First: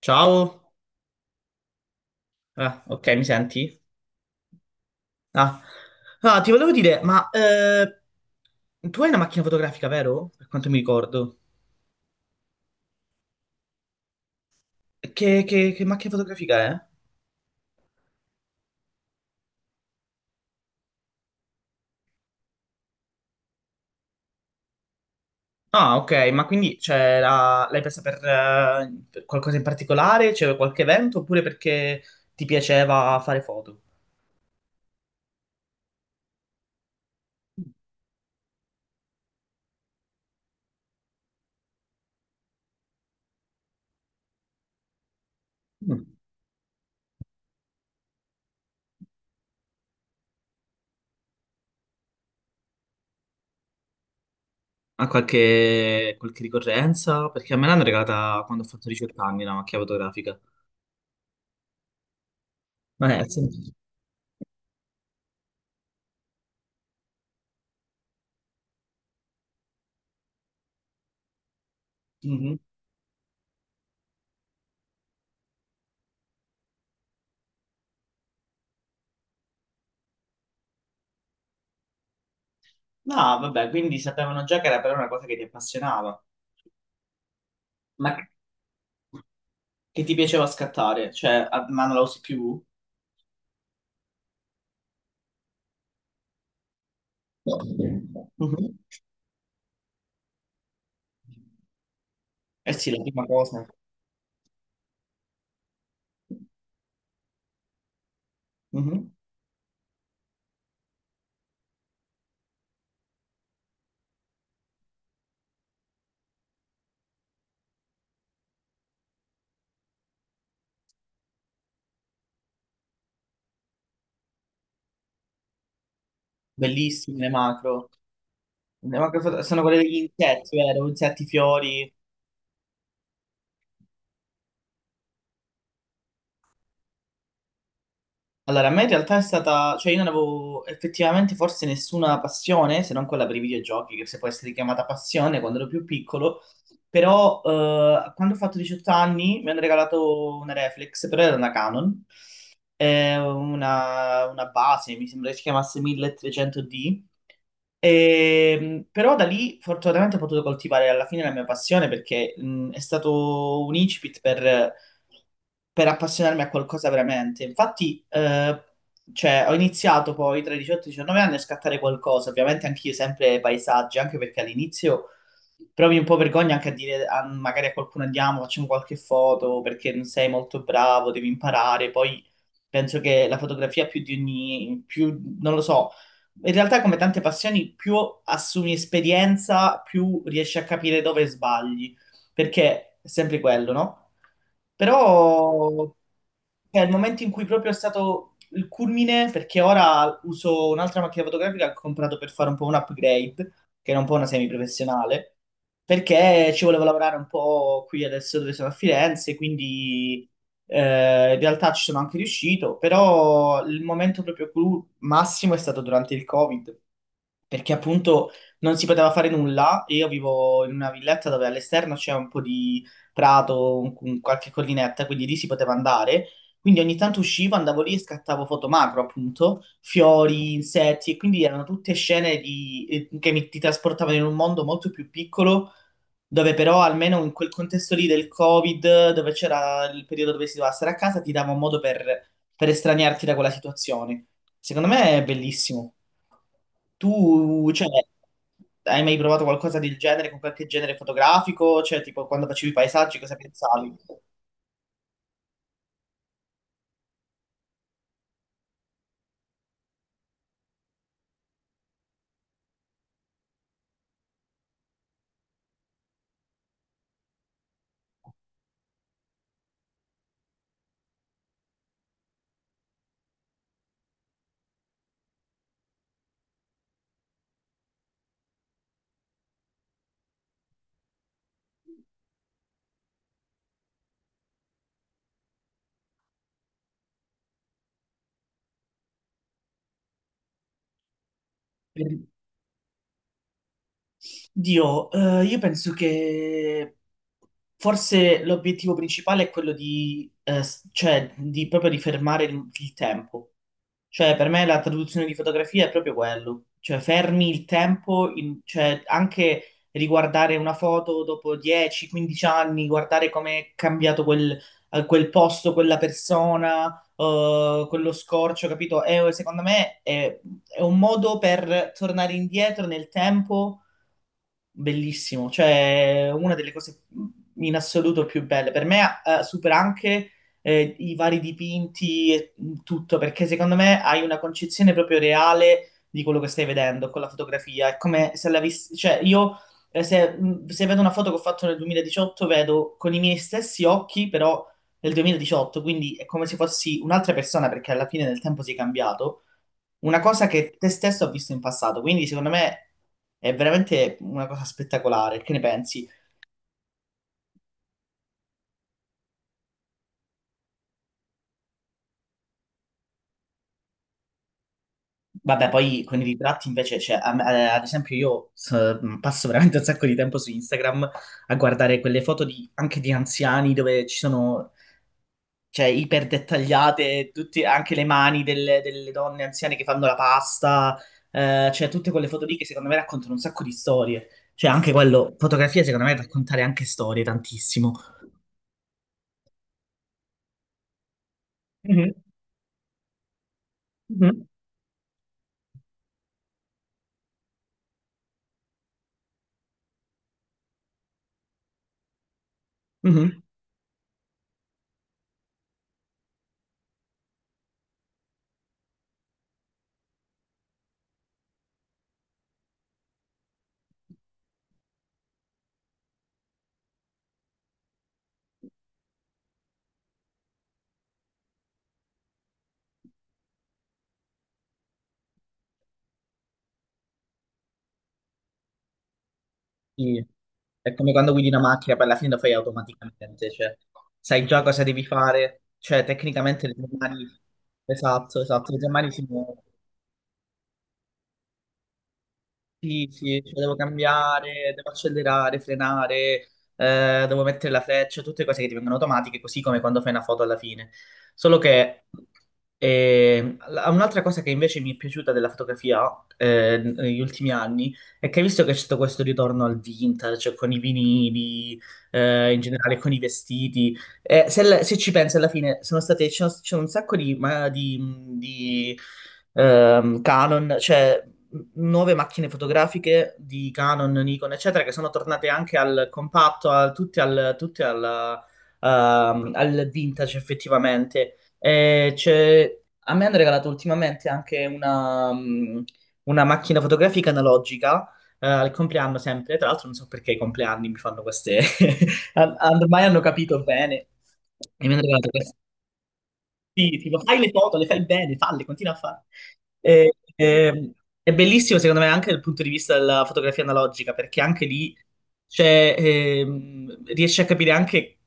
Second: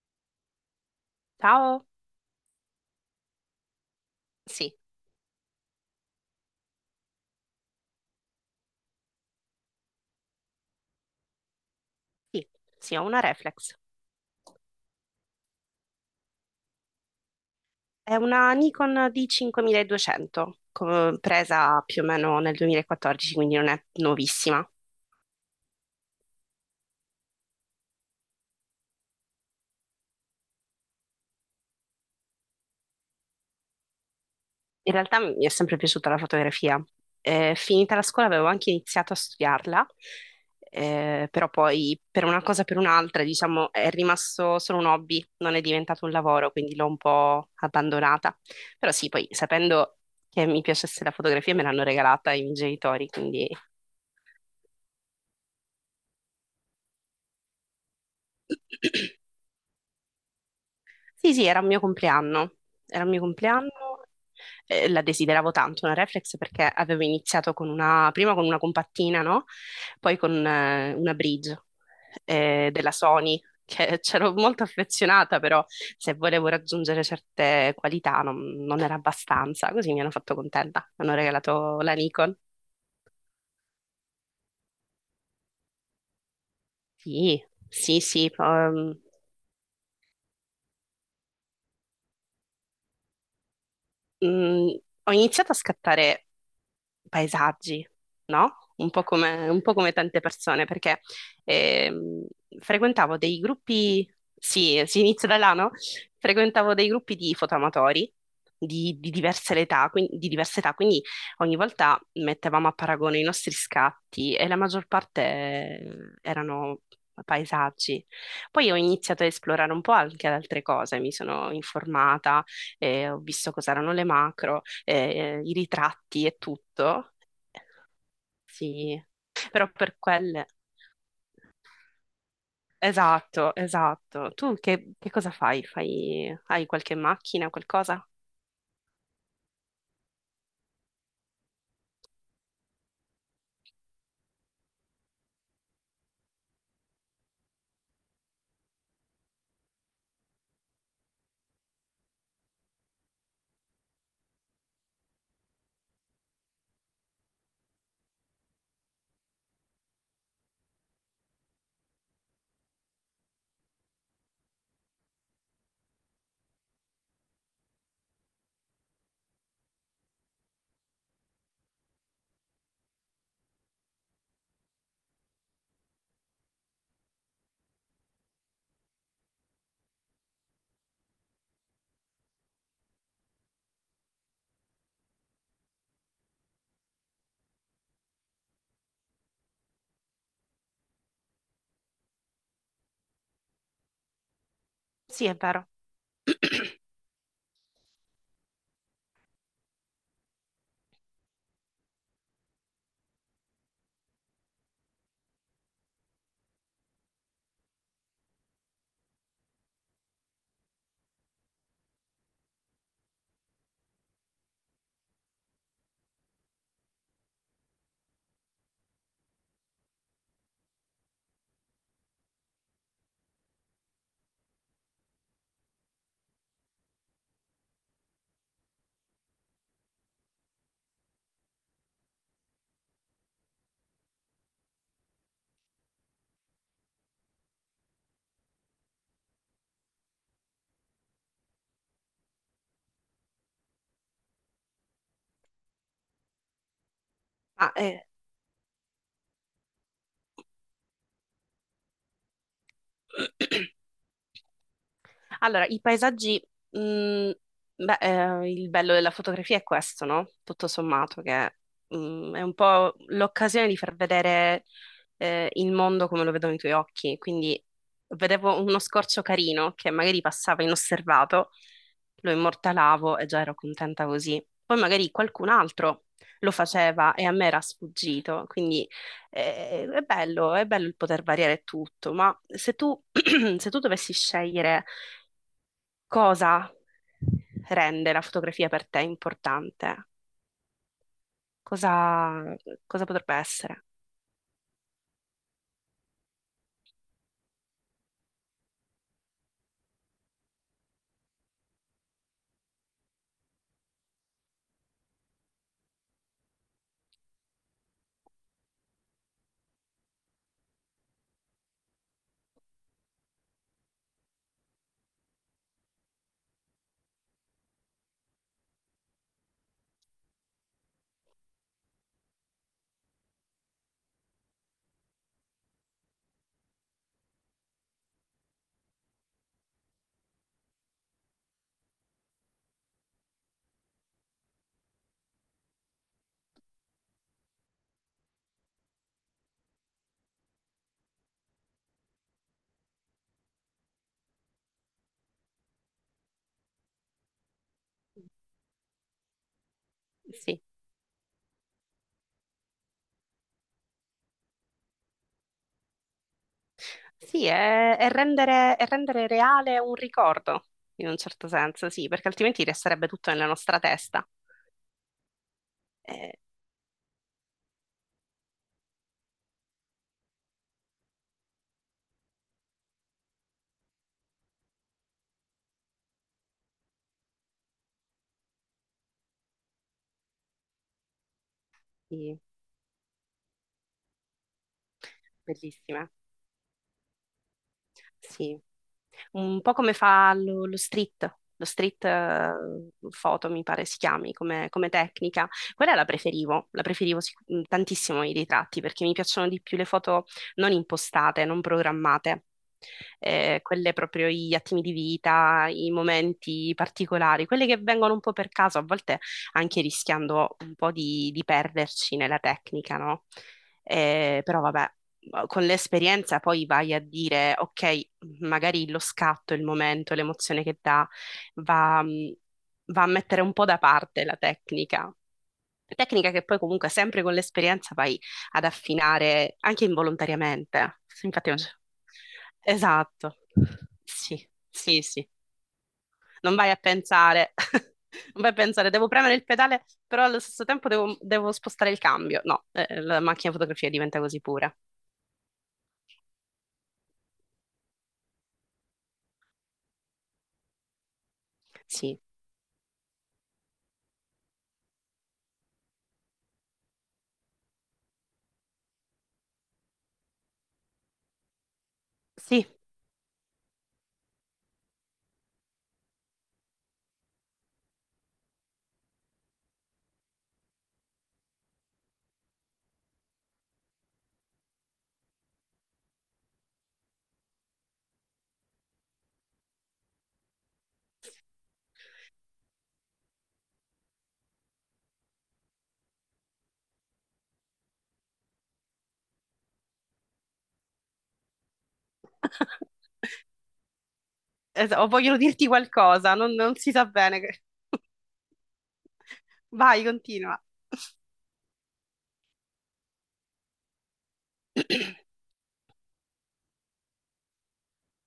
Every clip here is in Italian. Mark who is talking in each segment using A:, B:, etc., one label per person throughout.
A: Ciao.
B: Ciao?
A: Ok, mi senti?
B: Sì,
A: Ah. Ah, ti volevo dire, ma tu hai una macchina fotografica, vero? Per quanto mi ricordo.
B: sì, sì, ho una reflex.
A: Che, che macchina fotografica è?
B: È una Nikon D5200, presa più o meno nel 2014, quindi non è nuovissima.
A: Ok, ma quindi cioè, l'hai presa per qualcosa in particolare? C'era qualche evento oppure perché ti piaceva fare foto?
B: In realtà mi è sempre piaciuta la fotografia. Finita la scuola avevo anche iniziato a studiarla, però poi per una cosa o per un'altra, diciamo, è rimasto solo un hobby, non è diventato
A: Mm.
B: un lavoro, quindi l'ho un po' abbandonata. Però sì, poi sapendo che mi piacesse la fotografia me l'hanno regalata i miei genitori, quindi...
A: Ha qualche ricorrenza? Perché a me l'hanno regalata quando ho fatto 18 anni la macchina fotografica.
B: Sì, sì, era il mio compleanno, era il
A: Ma
B: mio
A: è,
B: compleanno,
A: sì.
B: la desideravo tanto una reflex perché avevo iniziato con una, prima con una compattina, no? Poi con una bridge
A: Mm-hmm.
B: della Sony, che c'ero molto affezionata, però se volevo raggiungere certe qualità non, non era abbastanza, così mi hanno fatto contenta, mi hanno regalato la Nikon.
A: No, vabbè, quindi sapevano già che era però una cosa che ti appassionava,
B: Sì, sì,
A: ma
B: sì,
A: che ti piaceva scattare, cioè, ma non la usi più?
B: mm, ho iniziato a scattare paesaggi, no?
A: Mhm.
B: Un po' come tante persone, perché ehm,
A: Eh sì, la
B: frequentavo
A: prima
B: dei
A: cosa.
B: gruppi, sì, si inizia da là, no? Frequentavo dei gruppi di fotoamatori di
A: Mhm.
B: diverse età, quindi, di diverse età, quindi ogni volta mettevamo a paragone i nostri scatti e la maggior parte erano paesaggi. Poi ho iniziato a esplorare un po' anche ad altre cose, mi sono informata, ho visto cos'erano le macro i ritratti e tutto.
A: Bellissime le macro.
B: Sì,
A: Le sono
B: però
A: quelle degli
B: per quelle...
A: insetti, vero? Insetti, fiori.
B: Esatto, esatto. Tu che cosa fai? Fai... Hai qualche macchina, qualcosa?
A: Allora, a me in realtà è stata... Cioè, io non avevo effettivamente forse nessuna passione, se non quella per i videogiochi, che se può essere chiamata passione quando ero più piccolo. Però quando ho fatto 18 anni mi hanno regalato una reflex, però era una Canon. È una base, mi sembra che si chiamasse 1300D, e, però da lì fortunatamente ho potuto coltivare alla fine la mia passione perché è stato un incipit per appassionarmi a qualcosa veramente. Infatti, cioè, ho iniziato poi tra i 18 e i 19 anni a scattare qualcosa, ovviamente anch'io sempre paesaggi, anche perché all'inizio provi un po' vergogna anche a dire magari a qualcuno andiamo, facciamo qualche foto perché non sei molto bravo, devi imparare. Poi penso che la fotografia più di ogni, più, non lo so, in realtà, come tante passioni, più assumi esperienza, più riesci a capire dove sbagli, perché è sempre quello, no?
B: Sì, è vero.
A: Però è il momento in cui proprio è stato il culmine, perché ora uso un'altra macchina fotografica che ho comprato per fare un po' un upgrade, che era un po' una semiprofessionale, perché ci volevo lavorare un po' qui adesso dove sono a Firenze, quindi in realtà ci sono anche riuscito, però il momento proprio clou massimo è stato durante il Covid perché appunto non si poteva fare nulla e io vivo in una villetta dove all'esterno c'è un po' di prato, qualche collinetta, quindi lì si poteva andare. Quindi ogni tanto uscivo, andavo lì e scattavo foto macro, appunto, fiori, insetti, e quindi erano tutte scene che mi, ti trasportavano in un mondo molto più piccolo, dove però almeno in quel contesto lì del Covid, dove c'era il periodo dove si doveva stare a casa, ti dava un modo per estraniarti da quella situazione. Secondo me è bellissimo. Tu,
B: Ah,
A: cioè,
B: eh.
A: hai mai provato qualcosa del genere con qualche genere fotografico? Cioè, tipo, quando facevi i paesaggi, cosa pensavi?
B: Allora, i paesaggi, mh, beh, il bello della fotografia è questo, no? Tutto sommato, che è un po' l'occasione di far vedere il mondo come lo vedono i tuoi occhi. Quindi vedevo uno scorcio carino che magari passava inosservato, lo immortalavo e già ero contenta così. Poi magari qualcun altro lo faceva e a me era sfuggito. Quindi è bello il poter variare tutto, ma se tu, se tu dovessi scegliere cosa rende la fotografia per te importante?
A: Per-
B: Cosa, cosa potrebbe essere?
A: Dio, io penso che forse l'obiettivo principale è quello di, cioè, di proprio di fermare il tempo. Cioè, per me la traduzione di fotografia è proprio quello. Cioè, fermi il tempo, cioè, anche riguardare una foto dopo 10-15 anni, guardare come è cambiato quel, quel posto, quella persona, quello scorcio, capito? Secondo me è un modo per tornare indietro nel tempo. Bellissimo, cioè una delle cose in assoluto più belle. Per me supera anche i vari dipinti e tutto, perché secondo me hai una concezione proprio reale di quello che stai vedendo con la fotografia. È come se l'avessi, cioè io se vedo una foto che ho fatto nel 2018, vedo con i miei stessi occhi, però nel 2018, quindi è come se fossi un'altra persona, perché alla fine del tempo sei cambiato una cosa
B: Sì,
A: che te stesso ha visto in passato, quindi secondo me è veramente una cosa spettacolare. Che ne pensi?
B: sì, è rendere reale un ricordo, in un certo senso, sì, perché altrimenti resterebbe tutto nella nostra testa.
A: Vabbè, poi con i
B: Eh,
A: ritratti invece, cioè, ad esempio passo veramente un sacco di tempo su Instagram a guardare quelle foto anche di anziani dove ci sono, cioè, iper dettagliate, anche le mani delle donne anziane che fanno la pasta, cioè tutte quelle
B: sì,
A: foto lì che secondo me raccontano un sacco di storie. Cioè, anche quello, fotografia secondo
B: bellissima.
A: me raccontare anche storie tantissimo.
B: Sì, un po' come fa lo street
A: Mhm,
B: photo mi pare si chiami
A: mhm.
B: come, come tecnica. Quella la preferivo tantissimo i ritratti perché mi piacciono di più le foto non impostate, non programmate.
A: Mhm.
B: Quelle proprio gli attimi di vita, i momenti particolari, quelle che vengono un po' per caso, a volte anche rischiando un po' di perderci nella tecnica, no? Però vabbè con l'esperienza poi vai a dire, ok, magari lo scatto, il momento, l'emozione che dà, va, va a mettere un po' da parte la tecnica. Tecnica che poi comunque sempre con l'esperienza vai ad affinare anche
A: Sì. È
B: involontariamente.
A: come quando guidi
B: Infatti, non
A: una
B: c'è-
A: macchina, poi alla fine lo fai
B: esatto.
A: automaticamente, cioè sai
B: Sì,
A: già cosa
B: sì,
A: devi
B: sì.
A: fare, cioè
B: Non
A: tecnicamente
B: vai
A: le
B: a
A: tue mani,
B: pensare,
A: esatto,
B: non vai a
A: esatto, le tue
B: pensare, devo
A: mani si
B: premere il
A: muovono.
B: pedale, però allo stesso tempo devo spostare il cambio. No,
A: Sì,
B: la
A: sì,
B: macchina
A: cioè devo
B: fotografia diventa così pura.
A: cambiare, devo accelerare, frenare, devo mettere la freccia, tutte cose che divengono automatiche, così come quando fai una foto alla fine. Solo che
B: Sì,
A: un'altra cosa che invece mi è piaciuta della fotografia negli ultimi anni è che hai visto che c'è stato questo ritorno al vintage, con i vinili, in
B: sì,
A: generale con i vestiti. Se ci pensi alla fine, sono state, c'è un sacco di, di, Canon, cioè m- nuove macchine fotografiche di Canon, Nikon, eccetera, che sono tornate anche al compatto, tutte al vintage effettivamente. A me hanno regalato ultimamente anche una, una macchina fotografica analogica, al compleanno sempre, tra l'altro non so perché i compleanni mi fanno queste Ormai hanno capito bene. E mi
B: es-
A: hanno
B: o
A: regalato
B: vogliono
A: questa,
B: dirti qualcosa, non, non si
A: sì,
B: sa
A: tipo, fai
B: bene.
A: le foto, le fai bene, falle, continua a fare.
B: Vai,
A: E-
B: continua.
A: e- è bellissimo, secondo me, anche dal punto di vista della fotografia analogica, perché anche lì c'è, riesci a capire anche,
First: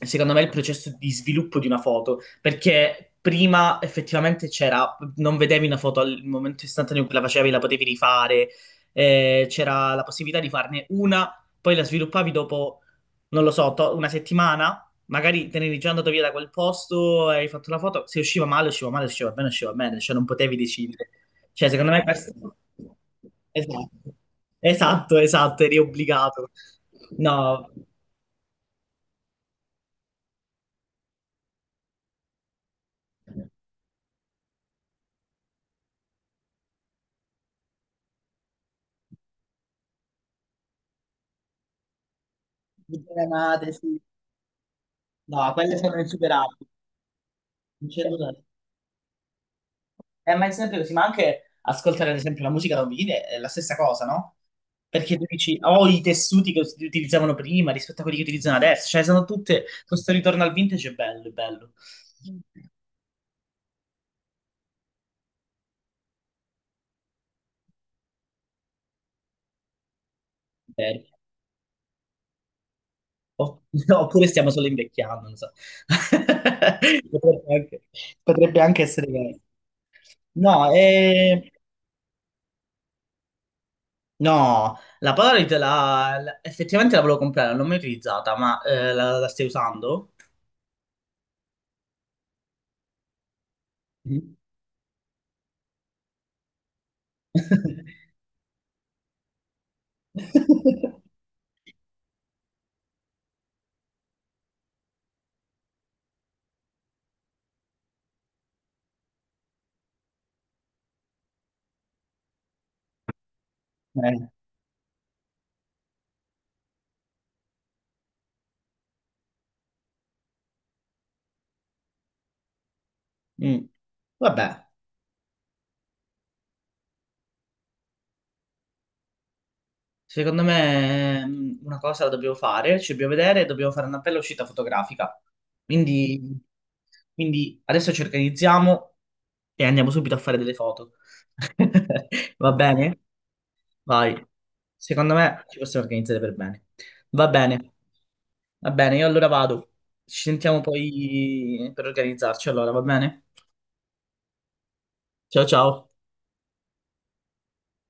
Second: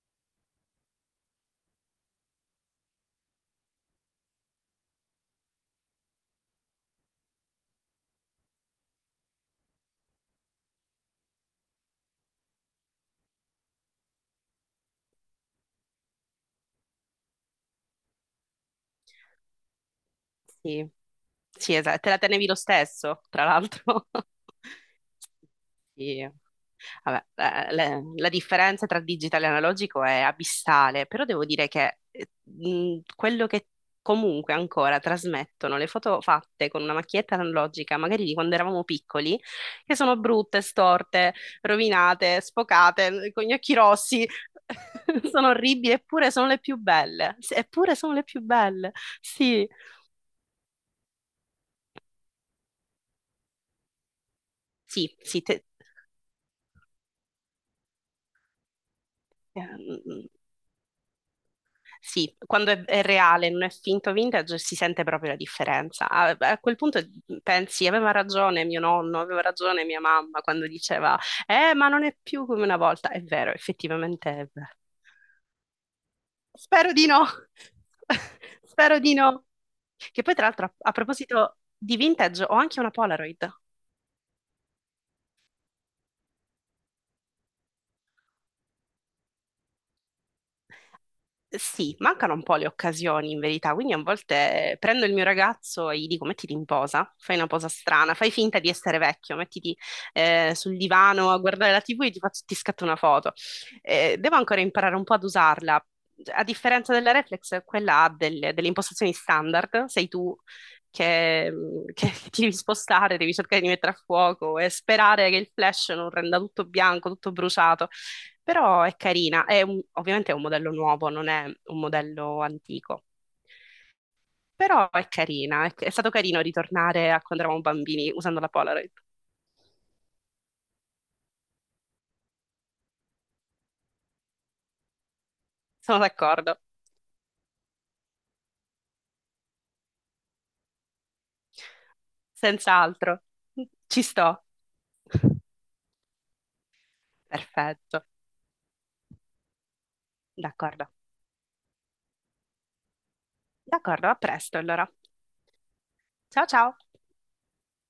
A: secondo me, il processo di sviluppo di una foto, perché prima effettivamente c'era, non vedevi una foto al momento istantaneo in cui la facevi, la potevi rifare, c'era la possibilità di farne una, poi la sviluppavi dopo, non lo so, una settimana magari te ne eri già andato via da quel posto, hai fatto la foto, se usciva male, usciva male, se usciva bene, usciva bene, cioè non potevi
B: Sì,
A: decidere. Cioè,
B: sì,
A: secondo
B: esatto,
A: me
B: te la tenevi lo
A: questo...
B: stesso, tra
A: Esatto,
B: l'altro.
A: esatto, eri
B: Sì.
A: obbligato.
B: Vabbè,
A: No,
B: la differenza tra digitale e analogico è abissale, però devo dire che quello che comunque ancora trasmettono le foto fatte con una macchietta analogica, magari di quando eravamo piccoli, che sono brutte, storte, rovinate, sfocate, con gli
A: diagramate,
B: occhi
A: sì.
B: rossi, sono
A: No, quelle
B: orribili,
A: sono
B: eppure sono
A: insuperabili.
B: le più belle. Sì,
A: Non
B: eppure
A: c'è
B: sono le
A: nulla da-
B: più belle. Sì,
A: Ma è sempre così, ma anche ascoltare ad esempio la musica da un vinile è la stessa cosa, no?
B: sì,
A: Perché tu
B: sì.
A: dici, ho i tessuti che si utilizzavano prima rispetto a quelli che utilizzano adesso, cioè sono tutte, questo
B: Eh,
A: ritorno al vintage è bello, è bello.
B: Sì, quando è reale, non è finto vintage, si sente proprio la differenza. A, a quel punto pensi, aveva ragione mio nonno, aveva ragione mia mamma quando
A: Veri.
B: diceva, ma non è più come una volta. È vero,
A: O- Oppure
B: effettivamente è
A: stiamo solo
B: vero.
A: invecchiando, non so.
B: Spero di no,
A: Potrebbe anche, potrebbe anche
B: spero
A: essere
B: di
A: vero.
B: no. Che poi, tra l'altro,
A: No,
B: a, a
A: eh,
B: proposito di vintage, ho anche una Polaroid.
A: no, la Polaroid effettivamente la volevo comprare, non l'ho mai utilizzata, ma la, la stai usando?
B: Sì, mancano un po' le occasioni in verità, quindi a
A: Mm.
B: volte prendo il mio ragazzo e gli dico mettiti in posa, fai una posa strana, fai finta di essere vecchio, mettiti sul divano a guardare la TV e ti scatto una foto. Devo ancora imparare un po' ad usarla. A differenza della reflex, quella ha delle, delle impostazioni standard, sei tu che, che ti devi spostare, devi cercare di mettere a
A: Eh,
B: fuoco e sperare che il flash non renda tutto bianco, tutto bruciato. Però è carina, ovviamente è un modello nuovo, non è un modello antico.
A: mm. Vabbè.
B: Però è carina, è stato carino ritornare a quando eravamo bambini usando la Polaroid.
A: Secondo me una cosa la dobbiamo fare, ci dobbiamo vedere, dobbiamo fare una bella uscita fotografica.
B: Sono
A: Quindi,
B: d'accordo,
A: quindi adesso ci organizziamo e andiamo subito a fare delle foto. Va bene?
B: senz'altro. Ci
A: Vai.
B: sto.
A: Secondo me ci possiamo organizzare per bene. Va bene,
B: Perfetto,
A: va bene, io allora vado. Ci sentiamo
B: d'accordo.
A: poi per organizzarci allora, va bene?
B: D'accordo, a presto allora.
A: Ciao ciao.
B: Ciao ciao.